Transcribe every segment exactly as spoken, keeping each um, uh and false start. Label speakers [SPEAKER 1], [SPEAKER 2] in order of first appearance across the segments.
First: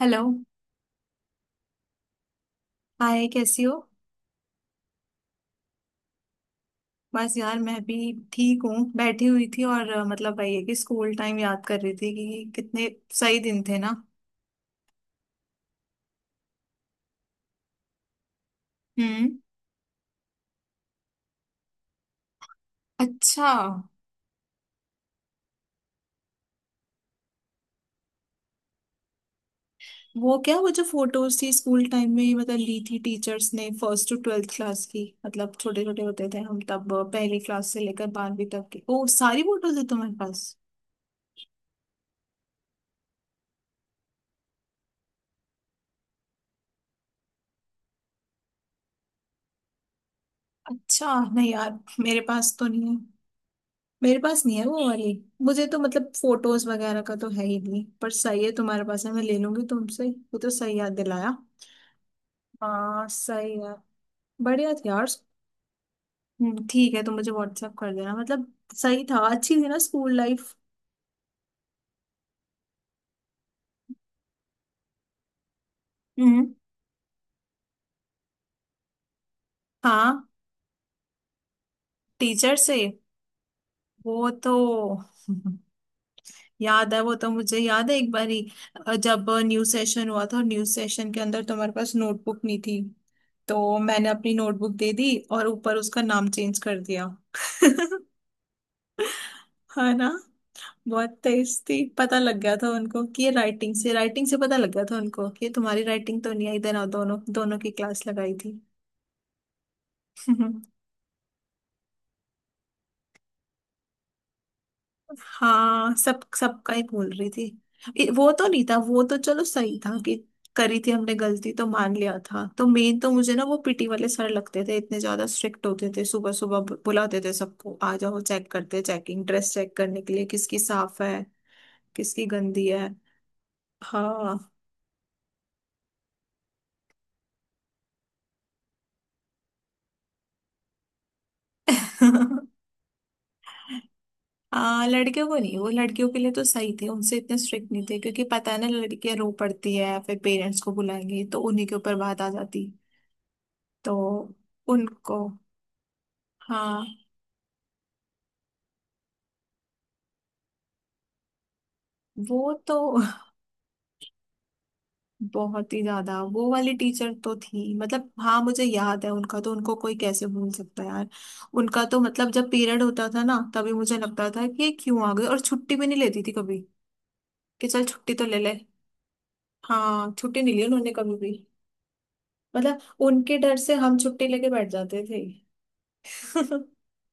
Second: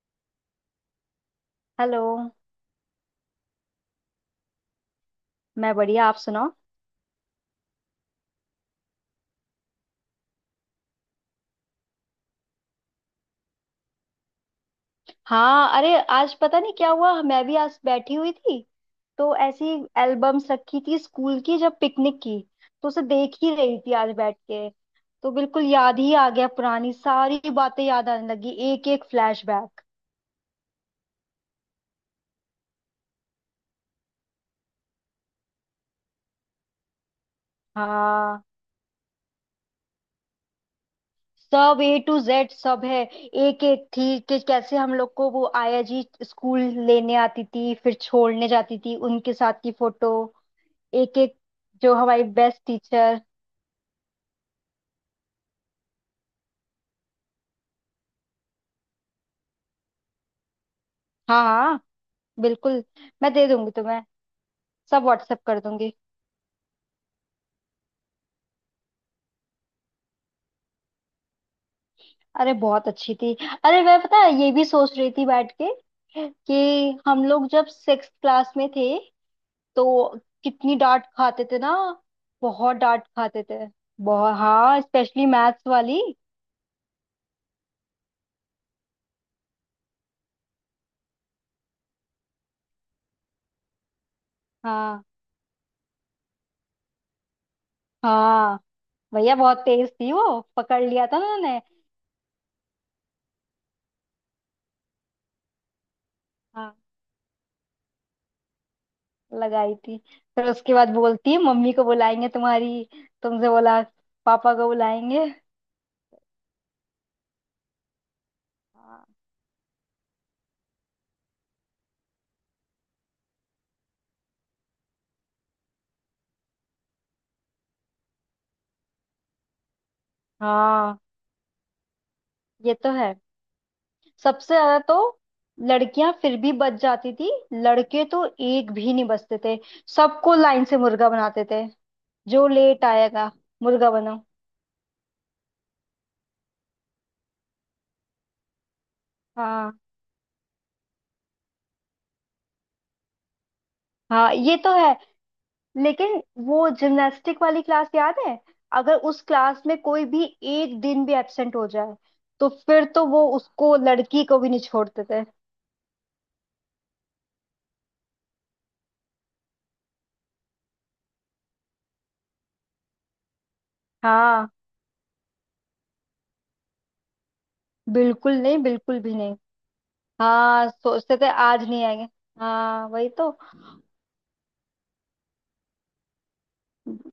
[SPEAKER 1] Hello.
[SPEAKER 2] Hello.
[SPEAKER 1] Hi, कैसी हो?
[SPEAKER 2] मैं बढ़िया, आप सुनाओ।
[SPEAKER 1] बस यार, मैं भी ठीक हूँ। बैठी हुई थी और अ, मतलब वही है कि स्कूल टाइम याद कर रही थी कि कितने सही दिन थे, ना।
[SPEAKER 2] हाँ, अरे आज पता नहीं क्या हुआ, मैं भी आज बैठी हुई थी तो
[SPEAKER 1] हम्म।
[SPEAKER 2] ऐसी एल्बम्स रखी थी स्कूल की, जब पिकनिक की तो उसे देख
[SPEAKER 1] अच्छा।
[SPEAKER 2] ही रही थी आज बैठ के। तो बिल्कुल याद ही आ गया, पुरानी सारी बातें याद आने लगी, एक एक फ्लैशबैक।
[SPEAKER 1] वो क्या, वो जो फोटोज थी स्कूल टाइम में मतलब ली थी टीचर्स ने फर्स्ट टू ट्वेल्थ क्लास की, मतलब छोटे छोटे होते थे हम तब। अ, पहली क्लास से लेकर
[SPEAKER 2] हाँ,
[SPEAKER 1] बारहवीं तक की ओ सारी फोटोज है तुम्हारे पास?
[SPEAKER 2] सब ए टू जेड सब है। एक एक थी कि कैसे हम लोग को वो आया जी स्कूल लेने आती थी, फिर छोड़ने जाती थी, उनके साथ की फोटो।
[SPEAKER 1] अच्छा,
[SPEAKER 2] एक एक,
[SPEAKER 1] नहीं यार,
[SPEAKER 2] जो
[SPEAKER 1] मेरे
[SPEAKER 2] हमारी
[SPEAKER 1] पास
[SPEAKER 2] बेस्ट
[SPEAKER 1] तो नहीं है।
[SPEAKER 2] टीचर।
[SPEAKER 1] मेरे पास नहीं है वो वाली। मुझे तो मतलब फोटोज वगैरह का तो है ही नहीं, पर सही है, तुम्हारे पास है, मैं ले लूंगी तुमसे। वो तो सही याद दिलाया।
[SPEAKER 2] हाँ हाँ, बिल्कुल।
[SPEAKER 1] हाँ,
[SPEAKER 2] मैं दे
[SPEAKER 1] सही
[SPEAKER 2] दूंगी
[SPEAKER 1] है।
[SPEAKER 2] तुम्हें,
[SPEAKER 1] बढ़िया थी
[SPEAKER 2] सब
[SPEAKER 1] यार।
[SPEAKER 2] व्हाट्सएप कर दूंगी।
[SPEAKER 1] हम्म, ठीक है, तुम मुझे व्हाट्सएप कर देना। मतलब सही था, अच्छी थी ना स्कूल लाइफ।
[SPEAKER 2] अरे बहुत अच्छी थी। अरे मैं, पता है, ये भी सोच रही थी बैठ के
[SPEAKER 1] हम्म।
[SPEAKER 2] कि हम लोग जब सिक्स क्लास में थे तो
[SPEAKER 1] हाँ।
[SPEAKER 2] कितनी डांट खाते थे ना।
[SPEAKER 1] टीचर
[SPEAKER 2] बहुत
[SPEAKER 1] से।
[SPEAKER 2] डांट खाते थे।
[SPEAKER 1] वो
[SPEAKER 2] बहुत,
[SPEAKER 1] तो।
[SPEAKER 2] हाँ, स्पेशली मैथ्स वाली।
[SPEAKER 1] याद है वो तो, मुझे याद है एक बारी अ, जब न्यू सेशन हुआ था, और न्यू सेशन के अंदर तुम्हारे पास नोटबुक नहीं थी, तो मैंने अपनी नोटबुक दे
[SPEAKER 2] हाँ
[SPEAKER 1] दी और ऊपर उसका नाम चेंज कर दिया।
[SPEAKER 2] हाँ, भैया बहुत तेज
[SPEAKER 1] हाँ ना।
[SPEAKER 2] थी, वो पकड़ लिया
[SPEAKER 1] बहुत
[SPEAKER 2] था ना
[SPEAKER 1] तेज
[SPEAKER 2] उन्होंने।
[SPEAKER 1] थी, पता लग गया था उनको कि ये राइटिंग से, राइटिंग से पता लग गया था उनको कि ये तुम्हारी राइटिंग तो नहीं। आई
[SPEAKER 2] हाँ
[SPEAKER 1] देना दोनों दोनों की क्लास लगाई थी।
[SPEAKER 2] लगाई थी। फिर उसके बाद बोलती है मम्मी को बुलाएंगे तुम्हारी, तुमसे बोला पापा को बुलाएंगे।
[SPEAKER 1] हाँ, सब सबका ही बोल रही थी। ए, वो तो नहीं था, वो
[SPEAKER 2] हाँ
[SPEAKER 1] तो चलो सही था कि करी थी हमने गलती, तो मान लिया था। तो मेन तो मुझे ना वो पीटी वाले सर लगते थे, इतने ज्यादा स्ट्रिक्ट होते थे, सुबह सुबह बु- बुलाते थे सबको, आ जाओ, चेक करते, चेकिंग ड्रेस चेक करने के लिए किसकी साफ
[SPEAKER 2] हाँ।
[SPEAKER 1] है, किसकी गंदी
[SPEAKER 2] ये
[SPEAKER 1] है।
[SPEAKER 2] तो है।
[SPEAKER 1] हाँ।
[SPEAKER 2] सबसे ज्यादा तो लड़कियां फिर भी बच जाती थी, लड़के तो एक भी नहीं बचते थे। सबको लाइन से मुर्गा बनाते थे, जो लेट आएगा मुर्गा बनो।
[SPEAKER 1] आ, लड़कियों को नहीं, वो लड़कियों के लिए तो सही थे, उनसे इतने स्ट्रिक्ट नहीं थे क्योंकि पता है ना लड़कियां रो
[SPEAKER 2] हाँ
[SPEAKER 1] पड़ती है, फिर पेरेंट्स को बुलाएंगी तो उन्हीं के ऊपर बात आ जाती। तो
[SPEAKER 2] हाँ, ये तो है।
[SPEAKER 1] उनको।
[SPEAKER 2] लेकिन वो
[SPEAKER 1] हाँ,
[SPEAKER 2] जिमनास्टिक वाली क्लास याद है, अगर उस क्लास में कोई भी एक दिन भी एब्सेंट हो जाए तो
[SPEAKER 1] वो तो।
[SPEAKER 2] फिर तो वो उसको, लड़की को भी नहीं छोड़ते थे।
[SPEAKER 1] बहुत ही ज्यादा वो वाली टीचर तो थी, मतलब हाँ, मुझे याद है उनका तो, उनको कोई कैसे भूल सकता है यार। उनका तो मतलब जब पीरियड होता था ना तभी मुझे लगता था
[SPEAKER 2] हाँ,
[SPEAKER 1] कि ये क्यों आ गए, और छुट्टी भी नहीं लेती थी कभी कि चल छुट्टी तो
[SPEAKER 2] बिल्कुल
[SPEAKER 1] ले ले।
[SPEAKER 2] नहीं, बिल्कुल भी नहीं।
[SPEAKER 1] हाँ, छुट्टी नहीं ली
[SPEAKER 2] हाँ
[SPEAKER 1] उन्होंने कभी
[SPEAKER 2] सोचते थे
[SPEAKER 1] भी।
[SPEAKER 2] आज नहीं आएंगे।
[SPEAKER 1] मतलब
[SPEAKER 2] हाँ वही
[SPEAKER 1] उनके डर से हम छुट्टी लेके बैठ जाते थे।
[SPEAKER 2] तो।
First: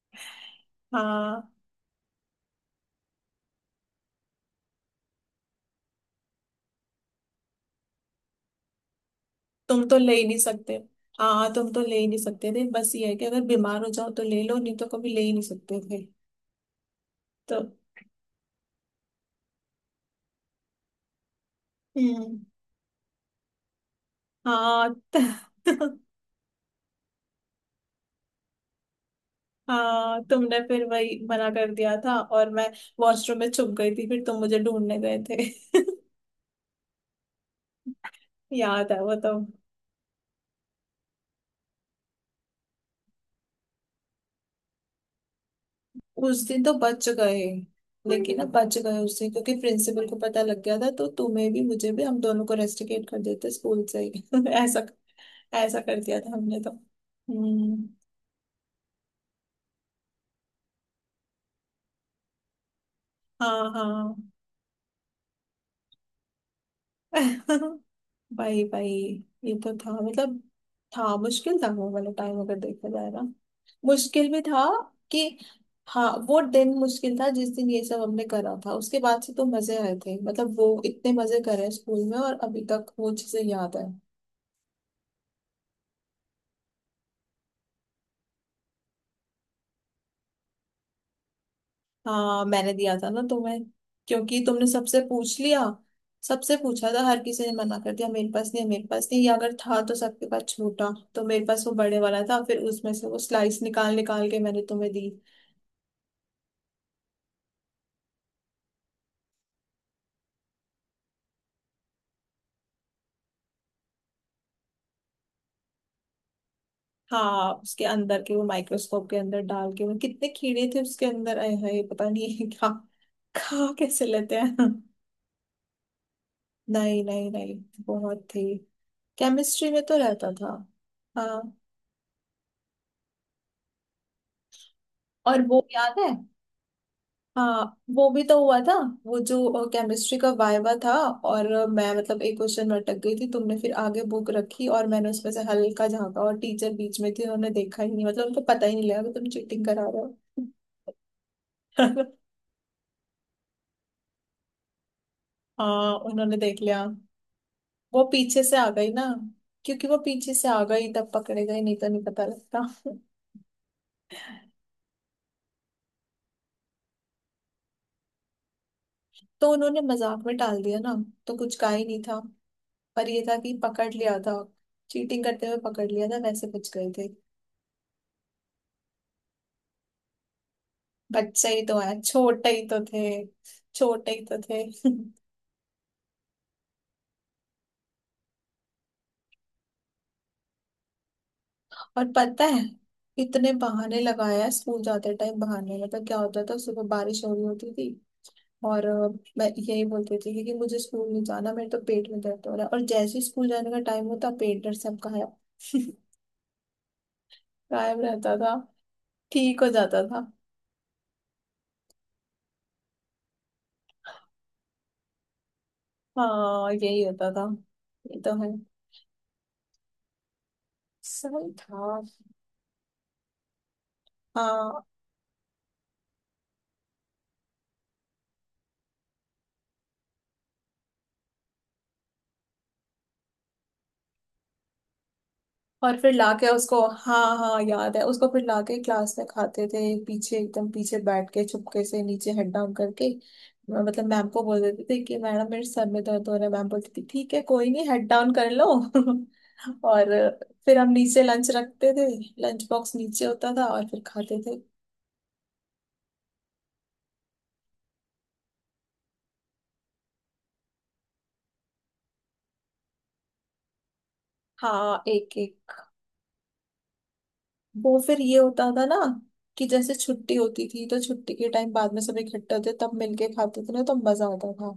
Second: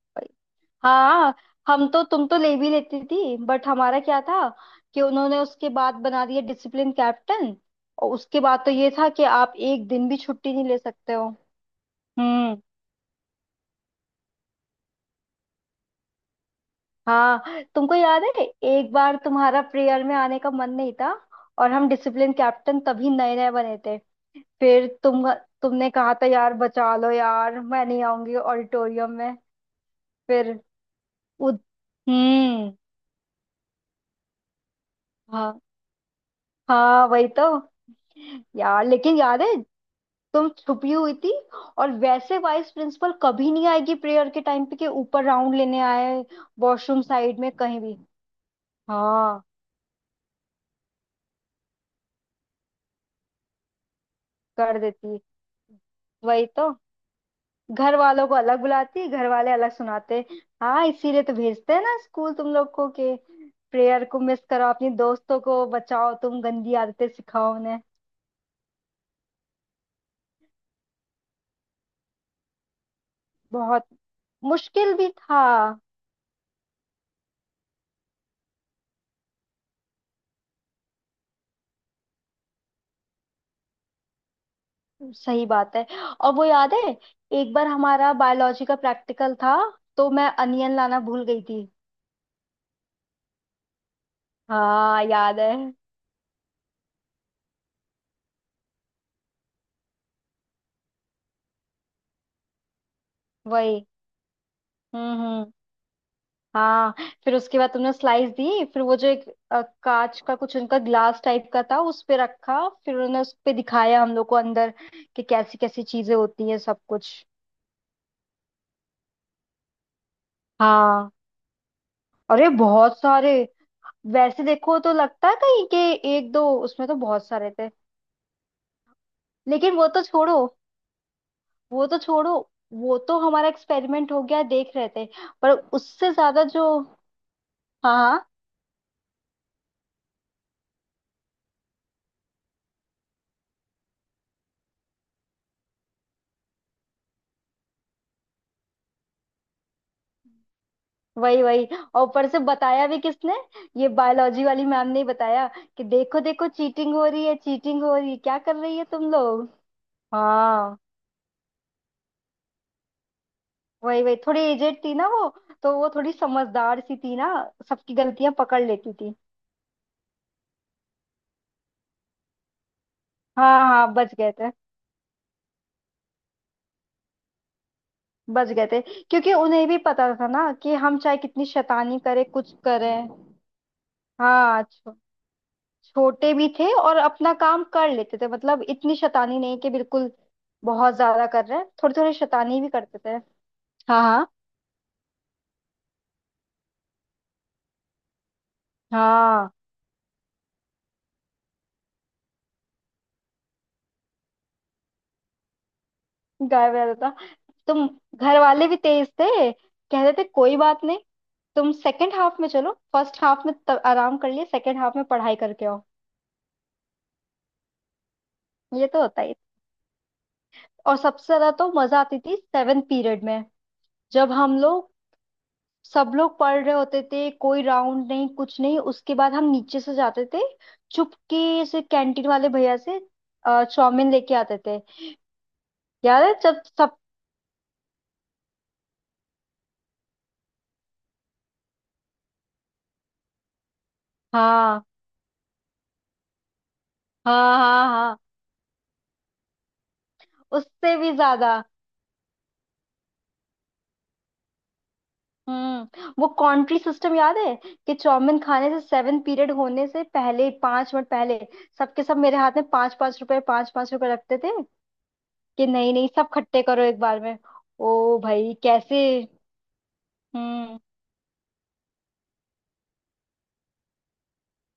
[SPEAKER 2] हाँ,
[SPEAKER 1] हाँ।
[SPEAKER 2] हम तो, तुम तो ले भी लेती थी, बट हमारा क्या था कि उन्होंने उसके बाद बना दिया डिसिप्लिन कैप्टन, और उसके बाद तो ये था कि आप
[SPEAKER 1] तुम
[SPEAKER 2] एक
[SPEAKER 1] तो
[SPEAKER 2] दिन
[SPEAKER 1] ले
[SPEAKER 2] भी
[SPEAKER 1] ही नहीं
[SPEAKER 2] छुट्टी नहीं
[SPEAKER 1] सकते।
[SPEAKER 2] ले सकते हो।
[SPEAKER 1] हाँ, तुम तो ले ही नहीं सकते
[SPEAKER 2] हम्म।
[SPEAKER 1] थे, बस ये है कि अगर बीमार हो जाओ तो ले लो, नहीं तो कभी ले ही नहीं सकते थे। तो।
[SPEAKER 2] हाँ तुमको याद है, एक बार तुम्हारा प्रेयर में आने का मन नहीं था और हम डिसिप्लिन
[SPEAKER 1] हम्म।
[SPEAKER 2] कैप्टन तभी नए नए बने थे। फिर
[SPEAKER 1] हाँ। त-
[SPEAKER 2] तुम, तुमने कहा था यार बचा लो यार, मैं नहीं आऊंगी ऑडिटोरियम में।
[SPEAKER 1] हाँ, तुमने
[SPEAKER 2] फिर
[SPEAKER 1] फिर वही मना
[SPEAKER 2] उद
[SPEAKER 1] कर दिया था और मैं
[SPEAKER 2] हम्म।
[SPEAKER 1] वॉशरूम में छुप गई थी, फिर तुम मुझे ढूंढने गए थे।
[SPEAKER 2] हाँ हाँ वही तो। यार
[SPEAKER 1] याद है वो
[SPEAKER 2] लेकिन
[SPEAKER 1] तो।
[SPEAKER 2] याद है, तुम छुपी हुई थी और वैसे वाइस प्रिंसिपल कभी नहीं आएगी प्रेयर के टाइम पे कि ऊपर राउंड लेने आए,
[SPEAKER 1] उस दिन तो
[SPEAKER 2] वॉशरूम
[SPEAKER 1] बच
[SPEAKER 2] साइड
[SPEAKER 1] गए।
[SPEAKER 2] में कहीं भी।
[SPEAKER 1] लेकिन अब बच गए उससे,
[SPEAKER 2] हाँ
[SPEAKER 1] क्योंकि प्रिंसिपल को पता लग गया था तो तुम्हें भी मुझे भी, हम दोनों को रेस्टिकेट कर देते स्कूल से ही।
[SPEAKER 2] कर
[SPEAKER 1] ऐसा
[SPEAKER 2] देती।
[SPEAKER 1] ऐसा कर दिया था
[SPEAKER 2] वही
[SPEAKER 1] हमने
[SPEAKER 2] तो,
[SPEAKER 1] तो। हम्म।
[SPEAKER 2] घर वालों को अलग बुलाती, घर वाले अलग सुनाते। हाँ इसीलिए तो भेजते हैं ना स्कूल तुम लोग को कि
[SPEAKER 1] हाँ
[SPEAKER 2] प्रेयर
[SPEAKER 1] हाँ।
[SPEAKER 2] को मिस करो, अपनी दोस्तों को बचाओ, तुम गंदी आदतें सिखाओ उन्हें।
[SPEAKER 1] भाई भाई। ये तो था, मतलब था, मुश्किल था वो वाला टाइम अगर देखा जाए ना।
[SPEAKER 2] बहुत
[SPEAKER 1] मुश्किल भी था
[SPEAKER 2] मुश्किल भी
[SPEAKER 1] कि
[SPEAKER 2] था।
[SPEAKER 1] हाँ, वो दिन मुश्किल था जिस दिन ये सब हमने करा था। उसके बाद से तो मजे आए थे, मतलब वो इतने मजे करे स्कूल में, और अभी तक वो चीजें याद है।
[SPEAKER 2] सही बात है। और वो याद है, एक बार हमारा बायोलॉजी का प्रैक्टिकल था तो मैं अनियन लाना भूल गई थी।
[SPEAKER 1] हाँ मैंने दिया था ना तुम्हें, क्योंकि तुमने सबसे
[SPEAKER 2] हाँ
[SPEAKER 1] पूछ
[SPEAKER 2] याद
[SPEAKER 1] लिया।
[SPEAKER 2] है
[SPEAKER 1] सबसे पूछा था, हर किसी ने मना कर दिया मेरे पास नहीं है, मेरे पास नहीं, ये अगर था तो सबके पास छूटा। तो मेरे पास वो बड़े वाला था, फिर उसमें से वो स्लाइस
[SPEAKER 2] वही।
[SPEAKER 1] निकाल निकाल के मैंने तुम्हें दी।
[SPEAKER 2] हम्म हम्म, हाँ। फिर उसके बाद तुमने स्लाइस दी, फिर वो जो एक अ, कांच का कुछ, उनका ग्लास टाइप का था, उस पे रखा, फिर उन्होंने उस पे दिखाया हम लोग को अंदर कि कैसी कैसी चीजें होती हैं सब कुछ।
[SPEAKER 1] हाँ उसके अंदर के वो माइक्रोस्कोप के अंदर डाल के वो कितने कीड़े थे उसके
[SPEAKER 2] हाँ,
[SPEAKER 1] अंदर आए, हाय पता नहीं ये
[SPEAKER 2] अरे
[SPEAKER 1] क्या,
[SPEAKER 2] बहुत सारे।
[SPEAKER 1] खा कैसे लेते
[SPEAKER 2] वैसे
[SPEAKER 1] हैं।
[SPEAKER 2] देखो तो लगता है कहीं के एक दो, उसमें तो
[SPEAKER 1] नहीं
[SPEAKER 2] बहुत
[SPEAKER 1] नहीं
[SPEAKER 2] सारे
[SPEAKER 1] नहीं,
[SPEAKER 2] थे।
[SPEAKER 1] बहुत थी। केमिस्ट्री
[SPEAKER 2] लेकिन
[SPEAKER 1] में
[SPEAKER 2] वो
[SPEAKER 1] तो
[SPEAKER 2] तो
[SPEAKER 1] रहता
[SPEAKER 2] छोड़ो,
[SPEAKER 1] था। हाँ।
[SPEAKER 2] वो तो छोड़ो, वो तो हमारा एक्सपेरिमेंट हो गया देख रहे थे।
[SPEAKER 1] और
[SPEAKER 2] पर
[SPEAKER 1] वो याद है,
[SPEAKER 2] उससे ज्यादा जो,
[SPEAKER 1] हाँ
[SPEAKER 2] हाँ
[SPEAKER 1] वो भी
[SPEAKER 2] हाँ,
[SPEAKER 1] तो हुआ था। वो जो केमिस्ट्री का वाइवा था, और अ, मैं मतलब एक क्वेश्चन में अटक गई थी, तुमने फिर आगे बुक रखी और मैंने उसमें से हल्का झाँका, और टीचर बीच में थी, उन्होंने देखा ही नहीं, मतलब उनको पता ही नहीं लगा कि तुम चीटिंग करा रहे हो।
[SPEAKER 2] वही वही। और ऊपर से बताया भी किसने, ये बायोलॉजी वाली मैम ने ही बताया कि
[SPEAKER 1] हाँ
[SPEAKER 2] देखो
[SPEAKER 1] उन्होंने
[SPEAKER 2] देखो
[SPEAKER 1] देख लिया।
[SPEAKER 2] चीटिंग हो रही है, चीटिंग हो
[SPEAKER 1] वो
[SPEAKER 2] रही है, क्या
[SPEAKER 1] पीछे से
[SPEAKER 2] कर
[SPEAKER 1] आ
[SPEAKER 2] रही है
[SPEAKER 1] गई ना,
[SPEAKER 2] तुम लोग।
[SPEAKER 1] क्योंकि वो पीछे से आ
[SPEAKER 2] हाँ
[SPEAKER 1] गई तब पकड़े गए, नहीं तो नहीं पता लगता।
[SPEAKER 2] वही वही, थोड़ी एजेड थी ना वो, तो वो थोड़ी समझदार सी थी ना, सबकी गलतियां पकड़ लेती थी।
[SPEAKER 1] तो उन्होंने मजाक में टाल दिया ना, तो कुछ का ही नहीं था, पर ये था कि
[SPEAKER 2] हाँ
[SPEAKER 1] पकड़
[SPEAKER 2] हाँ बच
[SPEAKER 1] लिया
[SPEAKER 2] गए
[SPEAKER 1] था।
[SPEAKER 2] थे।
[SPEAKER 1] चीटिंग करते हुए पकड़ लिया था, वैसे बच गए थे।
[SPEAKER 2] बच गए थे, क्योंकि उन्हें भी पता था ना कि हम चाहे कितनी
[SPEAKER 1] बच्चे ही तो
[SPEAKER 2] शैतानी
[SPEAKER 1] है,
[SPEAKER 2] करें
[SPEAKER 1] छोटे
[SPEAKER 2] कुछ
[SPEAKER 1] ही तो थे।
[SPEAKER 2] करें।
[SPEAKER 1] छोटे ही तो थे।
[SPEAKER 2] हाँ, छोटे भी थे और अपना काम कर लेते थे, मतलब इतनी शैतानी नहीं कि बिल्कुल बहुत ज्यादा कर रहे हैं, थोड़ी
[SPEAKER 1] और
[SPEAKER 2] थोड़ी
[SPEAKER 1] पता
[SPEAKER 2] शैतानी
[SPEAKER 1] है,
[SPEAKER 2] भी करते थे।
[SPEAKER 1] इतने बहाने
[SPEAKER 2] हाँ हाँ
[SPEAKER 1] लगाया है स्कूल जाते टाइम, बहाने मतलब क्या होता था, सुबह बारिश हो रही होती थी और अ, मैं
[SPEAKER 2] हाँ
[SPEAKER 1] यही बोलती थी कि मुझे स्कूल नहीं जाना, मेरे तो पेट में दर्द हो रहा है, और जैसे ही स्कूल जाने का टाइम होता पेट दर्द सब गायब।
[SPEAKER 2] गायब रहता था। तुम,
[SPEAKER 1] गायब रहता
[SPEAKER 2] घर
[SPEAKER 1] था।
[SPEAKER 2] वाले भी तेज थे,
[SPEAKER 1] ठीक हो जाता
[SPEAKER 2] कहते थे
[SPEAKER 1] था।
[SPEAKER 2] कोई बात नहीं, तुम सेकंड हाफ में चलो, फर्स्ट हाफ में तब आराम कर लिए, सेकंड हाफ में पढ़ाई करके आओ।
[SPEAKER 1] हाँ, यही होता था। ये तो है।
[SPEAKER 2] ये तो होता ही था। और सबसे
[SPEAKER 1] सही
[SPEAKER 2] ज्यादा तो मजा
[SPEAKER 1] था।
[SPEAKER 2] आती थी सेवन पीरियड में, जब हम
[SPEAKER 1] हाँ
[SPEAKER 2] लोग सब लोग पढ़ रहे होते थे, कोई राउंड नहीं कुछ नहीं, उसके बाद हम नीचे से जाते थे, चुपके से कैंटीन वाले भैया से अ, चाउमीन लेके आते थे।
[SPEAKER 1] और फिर
[SPEAKER 2] याद है
[SPEAKER 1] लाके
[SPEAKER 2] जब
[SPEAKER 1] उसको,
[SPEAKER 2] सब,
[SPEAKER 1] हाँ हाँ, याद है उसको, फिर लाके क्लास में खाते थे, पीछे एकदम पीछे बैठ के चुपके से नीचे हेड डाउन करके। मतलब मैम को बोल
[SPEAKER 2] हाँ
[SPEAKER 1] देते थे कि मैडम मेरे सर में दर्द हो रहा है, मैम बोलती थी ठीक है
[SPEAKER 2] हाँ
[SPEAKER 1] कोई नहीं
[SPEAKER 2] हाँ
[SPEAKER 1] हेड
[SPEAKER 2] हाँ,
[SPEAKER 1] डाउन कर लो। और फिर हम
[SPEAKER 2] उससे भी
[SPEAKER 1] नीचे लंच
[SPEAKER 2] ज्यादा
[SPEAKER 1] रखते थे, लंच बॉक्स नीचे होता था और फिर खाते थे।
[SPEAKER 2] हम्म वो कॉन्ट्री सिस्टम याद है कि चाउमीन खाने से सेवन पीरियड होने से पहले पांच मिनट पहले, सबके सब मेरे हाथ में पांच पांच रुपए, पांच पांच रुपए रखते थे
[SPEAKER 1] हाँ एक
[SPEAKER 2] कि
[SPEAKER 1] एक।
[SPEAKER 2] नहीं नहीं सब खट्टे करो एक बार में।
[SPEAKER 1] वो
[SPEAKER 2] ओ
[SPEAKER 1] फिर ये
[SPEAKER 2] भाई
[SPEAKER 1] होता था ना
[SPEAKER 2] कैसे।
[SPEAKER 1] कि जैसे छुट्टी होती
[SPEAKER 2] हम्म,
[SPEAKER 1] थी तो छुट्टी के टाइम बाद में सब इकट्ठे होते तब मिलके खाते थे ना, तो मजा आता।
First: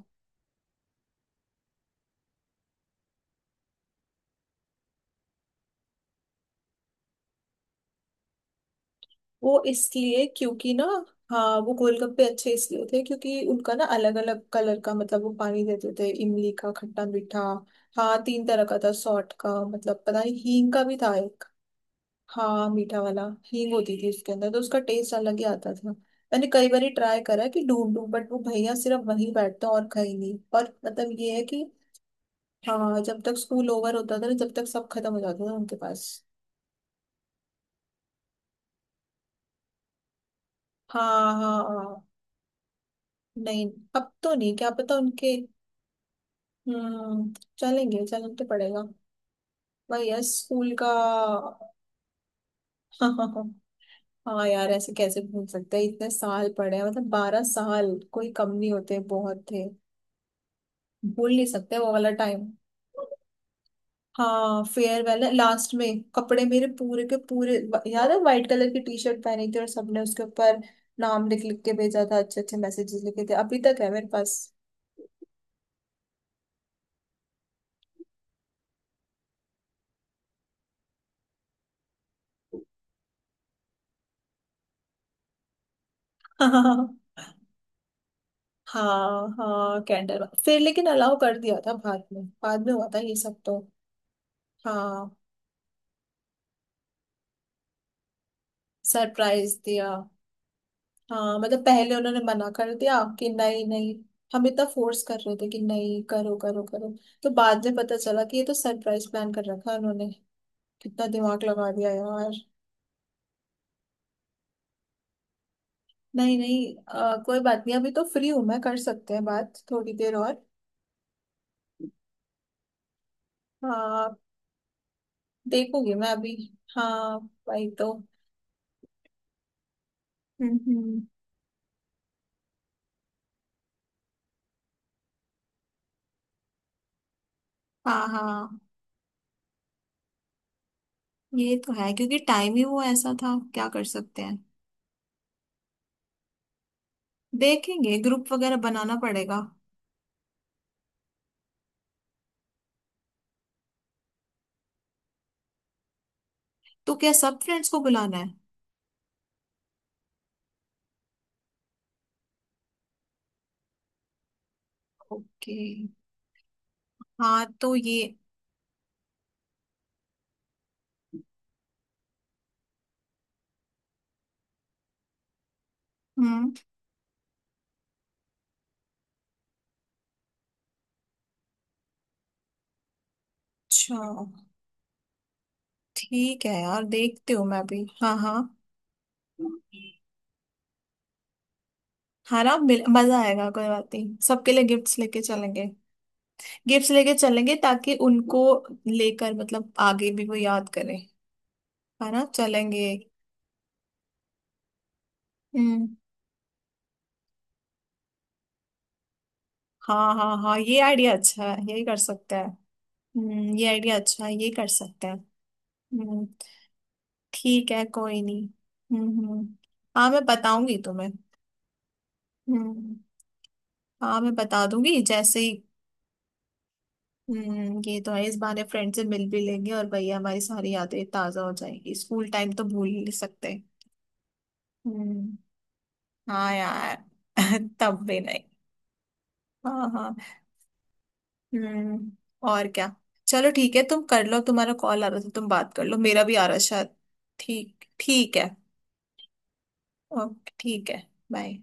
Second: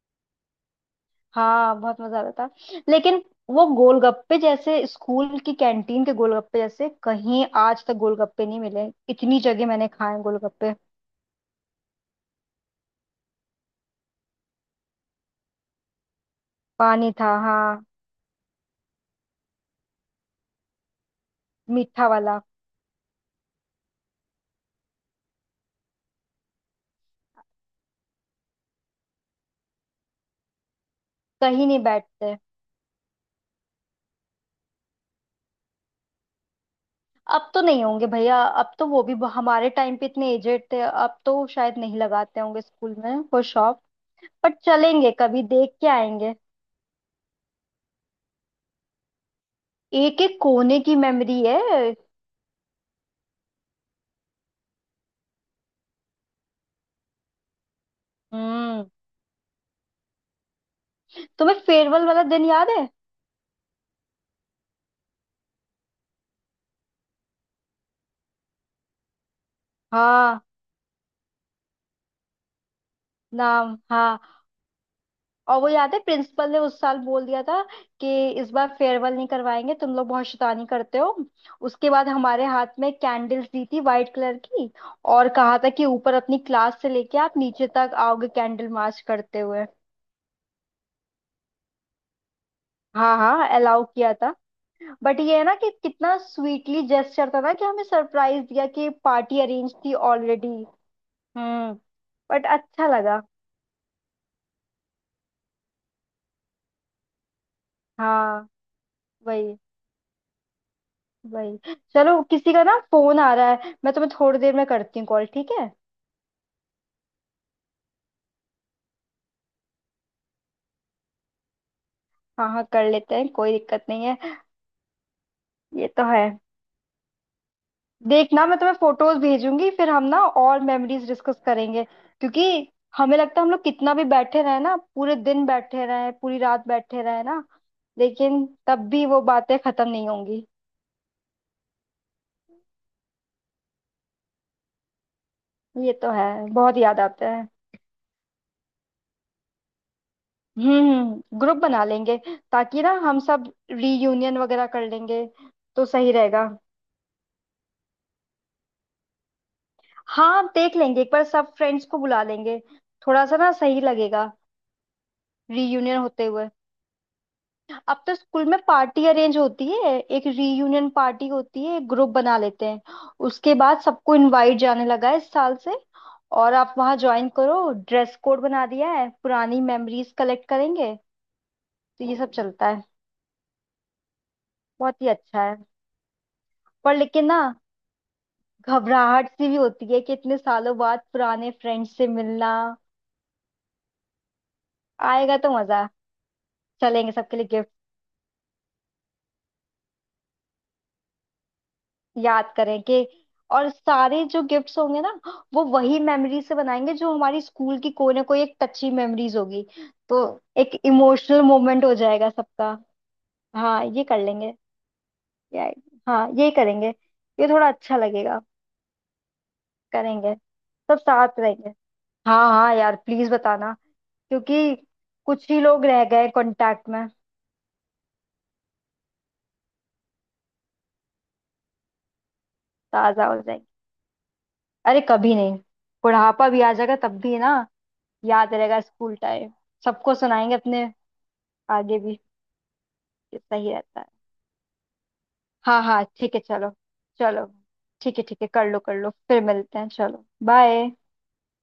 [SPEAKER 2] हाँ बहुत मजा आता था, लेकिन वो गोलगप्पे जैसे, स्कूल की कैंटीन के गोलगप्पे जैसे, कहीं आज तक गोलगप्पे नहीं मिले, इतनी
[SPEAKER 1] वो
[SPEAKER 2] जगह मैंने खाए
[SPEAKER 1] इसलिए क्योंकि
[SPEAKER 2] गोलगप्पे।
[SPEAKER 1] ना, हाँ वो गोलगप्पे अच्छे इसलिए होते हैं क्योंकि उनका ना अलग अलग कलर का मतलब वो पानी देते थे, इमली का खट्टा
[SPEAKER 2] पानी था
[SPEAKER 1] मीठा।
[SPEAKER 2] हाँ,
[SPEAKER 1] हाँ तीन तरह का था, सॉल्ट का, मतलब पता नहीं हींग का भी था एक।
[SPEAKER 2] मीठा वाला।
[SPEAKER 1] हाँ मीठा वाला। हींग होती थी उसके अंदर, तो उसका टेस्ट अलग ही आता था। मैंने कई बार ट्राई करा है कि ढूंढूं, बट वो भैया सिर्फ वहीं बैठते हैं और कहीं नहीं, और मतलब ये है कि
[SPEAKER 2] कहीं नहीं बैठते।
[SPEAKER 1] हाँ जब तक स्कूल ओवर होता था ना, जब तक सब खत्म हो जाता था उनके पास।
[SPEAKER 2] अब तो नहीं होंगे भैया, अब तो वो भी ब- हमारे टाइम पे इतने एजेड थे, अब
[SPEAKER 1] हाँ
[SPEAKER 2] तो
[SPEAKER 1] हाँ
[SPEAKER 2] शायद
[SPEAKER 1] हाँ।
[SPEAKER 2] नहीं लगाते होंगे स्कूल में वो
[SPEAKER 1] नहीं,
[SPEAKER 2] शॉप।
[SPEAKER 1] अब तो
[SPEAKER 2] पर
[SPEAKER 1] नहीं, क्या पता
[SPEAKER 2] चलेंगे
[SPEAKER 1] उनके।
[SPEAKER 2] कभी देख के आएंगे।
[SPEAKER 1] हम्म। चलेंगे, चलना तो पड़ेगा। भाई यार
[SPEAKER 2] एक एक
[SPEAKER 1] स्कूल
[SPEAKER 2] कोने
[SPEAKER 1] का।
[SPEAKER 2] की मेमोरी है।
[SPEAKER 1] हाँ यार, ऐसे कैसे भूल सकते हैं, इतने साल पढ़े हैं, मतलब बारह साल कोई कम नहीं
[SPEAKER 2] हम्म,
[SPEAKER 1] होते, बहुत थे। भूल नहीं
[SPEAKER 2] तुम्हें
[SPEAKER 1] सकते वो
[SPEAKER 2] फेयरवेल
[SPEAKER 1] वाला
[SPEAKER 2] वाला दिन
[SPEAKER 1] टाइम।
[SPEAKER 2] याद है।
[SPEAKER 1] हाँ फेयरवेल है, लास्ट में कपड़े मेरे पूरे के पूरे, याद है वाइट कलर की टी शर्ट पहनी थी और सबने उसके
[SPEAKER 2] हाँ,
[SPEAKER 1] ऊपर नाम लिख लिख के भेजा था, अच्छे अच्छे मैसेजेस लिखे थे, अभी
[SPEAKER 2] नाम
[SPEAKER 1] तक है मेरे
[SPEAKER 2] हाँ।
[SPEAKER 1] पास।
[SPEAKER 2] और वो याद है, प्रिंसिपल ने उस साल बोल दिया था कि इस बार फेयरवेल नहीं करवाएंगे, तुम लोग बहुत शैतानी करते हो। उसके बाद हमारे हाथ में कैंडल्स दी थी वाइट कलर की और कहा था कि ऊपर अपनी क्लास से लेके आप नीचे तक आओगे कैंडल मार्च
[SPEAKER 1] हाँ
[SPEAKER 2] करते हुए।
[SPEAKER 1] हाँ कैंडल, फिर लेकिन अलाउ कर दिया था बाद में, बाद में हुआ था ये
[SPEAKER 2] हाँ
[SPEAKER 1] सब
[SPEAKER 2] हाँ
[SPEAKER 1] तो।
[SPEAKER 2] अलाउ किया था।
[SPEAKER 1] हाँ
[SPEAKER 2] बट ये है ना कि कितना स्वीटली जेस्चर था ना, कि हमें सरप्राइज दिया कि पार्टी
[SPEAKER 1] सरप्राइज
[SPEAKER 2] अरेंज
[SPEAKER 1] दिया।
[SPEAKER 2] थी ऑलरेडी।
[SPEAKER 1] हाँ मतलब
[SPEAKER 2] हम्म,
[SPEAKER 1] पहले उन्होंने
[SPEAKER 2] बट
[SPEAKER 1] मना कर
[SPEAKER 2] अच्छा
[SPEAKER 1] दिया
[SPEAKER 2] लगा।
[SPEAKER 1] कि नहीं नहीं, हम इतना फोर्स कर रहे थे कि नहीं करो करो करो, तो बाद में पता चला कि ये
[SPEAKER 2] हाँ
[SPEAKER 1] तो सरप्राइज प्लान कर
[SPEAKER 2] वही
[SPEAKER 1] रखा है उन्होंने। कितना दिमाग लगा
[SPEAKER 2] वही।
[SPEAKER 1] दिया
[SPEAKER 2] चलो,
[SPEAKER 1] यार।
[SPEAKER 2] किसी का ना फोन आ रहा है, मैं तुम्हें थोड़ी देर में करती हूँ कॉल, ठीक है।
[SPEAKER 1] नहीं नहीं, अ, कोई बात नहीं, अभी तो फ्री हूँ मैं, कर सकते हैं बात थोड़ी देर और।
[SPEAKER 2] हाँ हाँ कर लेते हैं, कोई दिक्कत नहीं
[SPEAKER 1] हाँ।
[SPEAKER 2] है। ये
[SPEAKER 1] देखूंगी
[SPEAKER 2] तो
[SPEAKER 1] मैं
[SPEAKER 2] है।
[SPEAKER 1] अभी। हाँ वही तो।
[SPEAKER 2] देखना मैं तुम्हें फोटोज भेजूंगी, फिर हम ना
[SPEAKER 1] हम्म
[SPEAKER 2] और
[SPEAKER 1] हम्म,
[SPEAKER 2] मेमोरीज डिस्कस करेंगे, क्योंकि हमें लगता है हम लोग कितना भी बैठे रहे ना, पूरे दिन बैठे रहे, पूरी रात बैठे रहे ना,
[SPEAKER 1] हाँ
[SPEAKER 2] लेकिन
[SPEAKER 1] हाँ।
[SPEAKER 2] तब भी वो बातें खत्म नहीं होंगी।
[SPEAKER 1] ये तो है, क्योंकि टाइम ही वो ऐसा था, क्या कर सकते हैं।
[SPEAKER 2] ये तो है। बहुत याद आता है।
[SPEAKER 1] देखेंगे, ग्रुप वगैरह बनाना पड़ेगा।
[SPEAKER 2] हम्म हम्म, ग्रुप बना लेंगे ताकि ना हम सब रीयूनियन वगैरह कर लेंगे, तो सही रहेगा।
[SPEAKER 1] तो क्या सब फ्रेंड्स को बुलाना है?
[SPEAKER 2] हाँ देख लेंगे, एक बार सब फ्रेंड्स को बुला लेंगे, थोड़ा सा ना सही लगेगा
[SPEAKER 1] ओके।
[SPEAKER 2] रीयूनियन होते हुए।
[SPEAKER 1] हाँ तो ये।
[SPEAKER 2] अब तो स्कूल में पार्टी अरेंज होती है, एक रीयूनियन पार्टी होती है, ग्रुप बना लेते हैं, उसके बाद सबको इनवाइट जाने लगा है इस साल से,
[SPEAKER 1] हम्म।
[SPEAKER 2] और आप वहाँ ज्वाइन करो, ड्रेस कोड बना दिया है, पुरानी मेमोरीज कलेक्ट करेंगे, तो ये सब चलता है।
[SPEAKER 1] अच्छा।
[SPEAKER 2] बहुत ही अच्छा है।
[SPEAKER 1] ठीक है यार,
[SPEAKER 2] पर लेकिन
[SPEAKER 1] देखती
[SPEAKER 2] ना
[SPEAKER 1] हूँ मैं भी, हाँ हाँ।
[SPEAKER 2] घबराहट सी भी होती है कि इतने सालों बाद पुराने फ्रेंड्स से
[SPEAKER 1] हाँ
[SPEAKER 2] मिलना।
[SPEAKER 1] ना, मिल- मजा आएगा, कोई बात नहीं, सबके लिए गिफ्ट्स लेके
[SPEAKER 2] आएगा तो
[SPEAKER 1] चलेंगे।
[SPEAKER 2] मजा।
[SPEAKER 1] गिफ्ट्स
[SPEAKER 2] चलेंगे
[SPEAKER 1] लेके
[SPEAKER 2] सबके लिए।
[SPEAKER 1] चलेंगे ताकि उनको लेकर मतलब आगे भी वो याद करें, है ना,
[SPEAKER 2] याद करें
[SPEAKER 1] चलेंगे।
[SPEAKER 2] कि, और सारे जो गिफ्ट्स होंगे ना, वो
[SPEAKER 1] हम्म।
[SPEAKER 2] वही मेमोरी से बनाएंगे, जो हमारी स्कूल की कोई ना कोई एक टची मेमोरीज होगी,
[SPEAKER 1] हाँ
[SPEAKER 2] तो
[SPEAKER 1] हाँ हाँ, ये
[SPEAKER 2] एक
[SPEAKER 1] आइडिया
[SPEAKER 2] इमोशनल
[SPEAKER 1] अच्छा है, यही
[SPEAKER 2] मोमेंट हो
[SPEAKER 1] कर
[SPEAKER 2] जाएगा
[SPEAKER 1] सकते हैं।
[SPEAKER 2] सबका।
[SPEAKER 1] हम्म, ये
[SPEAKER 2] हाँ
[SPEAKER 1] आइडिया
[SPEAKER 2] ये कर
[SPEAKER 1] अच्छा है, ये
[SPEAKER 2] लेंगे।
[SPEAKER 1] कर सकते हैं।
[SPEAKER 2] या,
[SPEAKER 1] हम्म।
[SPEAKER 2] हाँ ये करेंगे। ये थोड़ा
[SPEAKER 1] ठीक है,
[SPEAKER 2] अच्छा
[SPEAKER 1] कोई
[SPEAKER 2] लगेगा।
[SPEAKER 1] नहीं। हम्म हम्म। हाँ मैं
[SPEAKER 2] करेंगे।
[SPEAKER 1] बताऊंगी
[SPEAKER 2] सब
[SPEAKER 1] तुम्हें।
[SPEAKER 2] साथ रहेंगे। हाँ हाँ
[SPEAKER 1] हम्म।
[SPEAKER 2] यार प्लीज बताना,
[SPEAKER 1] हाँ मैं बता
[SPEAKER 2] क्योंकि
[SPEAKER 1] दूंगी जैसे
[SPEAKER 2] कुछ
[SPEAKER 1] ही।
[SPEAKER 2] ही लोग रह गए कांटेक्ट में।
[SPEAKER 1] हम्म ये तो है, इस बहाने फ्रेंड से मिल भी लेंगे, और भैया हमारी सारी यादें ताजा हो जाएंगी, स्कूल टाइम तो भूल ही नहीं
[SPEAKER 2] ताजा हो
[SPEAKER 1] सकते।
[SPEAKER 2] जाएंगे। अरे कभी
[SPEAKER 1] हम्म।
[SPEAKER 2] नहीं, बुढ़ापा
[SPEAKER 1] हाँ
[SPEAKER 2] भी आ जाएगा
[SPEAKER 1] यार।
[SPEAKER 2] तब भी ना
[SPEAKER 1] तब भी नहीं।
[SPEAKER 2] याद रहेगा स्कूल टाइम,
[SPEAKER 1] हाँ
[SPEAKER 2] सबको
[SPEAKER 1] हाँ।
[SPEAKER 2] सुनाएंगे अपने आगे
[SPEAKER 1] हम्म।
[SPEAKER 2] भी।
[SPEAKER 1] और क्या। चलो
[SPEAKER 2] सही
[SPEAKER 1] ठीक है,
[SPEAKER 2] रहता
[SPEAKER 1] तुम
[SPEAKER 2] है।
[SPEAKER 1] कर लो, तुम्हारा कॉल आ रहा था, तुम बात
[SPEAKER 2] हाँ
[SPEAKER 1] कर लो,
[SPEAKER 2] हाँ
[SPEAKER 1] मेरा भी
[SPEAKER 2] ठीक है
[SPEAKER 1] आ रहा है
[SPEAKER 2] चलो।
[SPEAKER 1] शायद।
[SPEAKER 2] चलो
[SPEAKER 1] ठीक,
[SPEAKER 2] ठीक है,
[SPEAKER 1] ठीक
[SPEAKER 2] ठीक
[SPEAKER 1] है।
[SPEAKER 2] है कर लो कर लो, फिर मिलते हैं, चलो।
[SPEAKER 1] ओके ठीक
[SPEAKER 2] बाय।
[SPEAKER 1] है, बाय।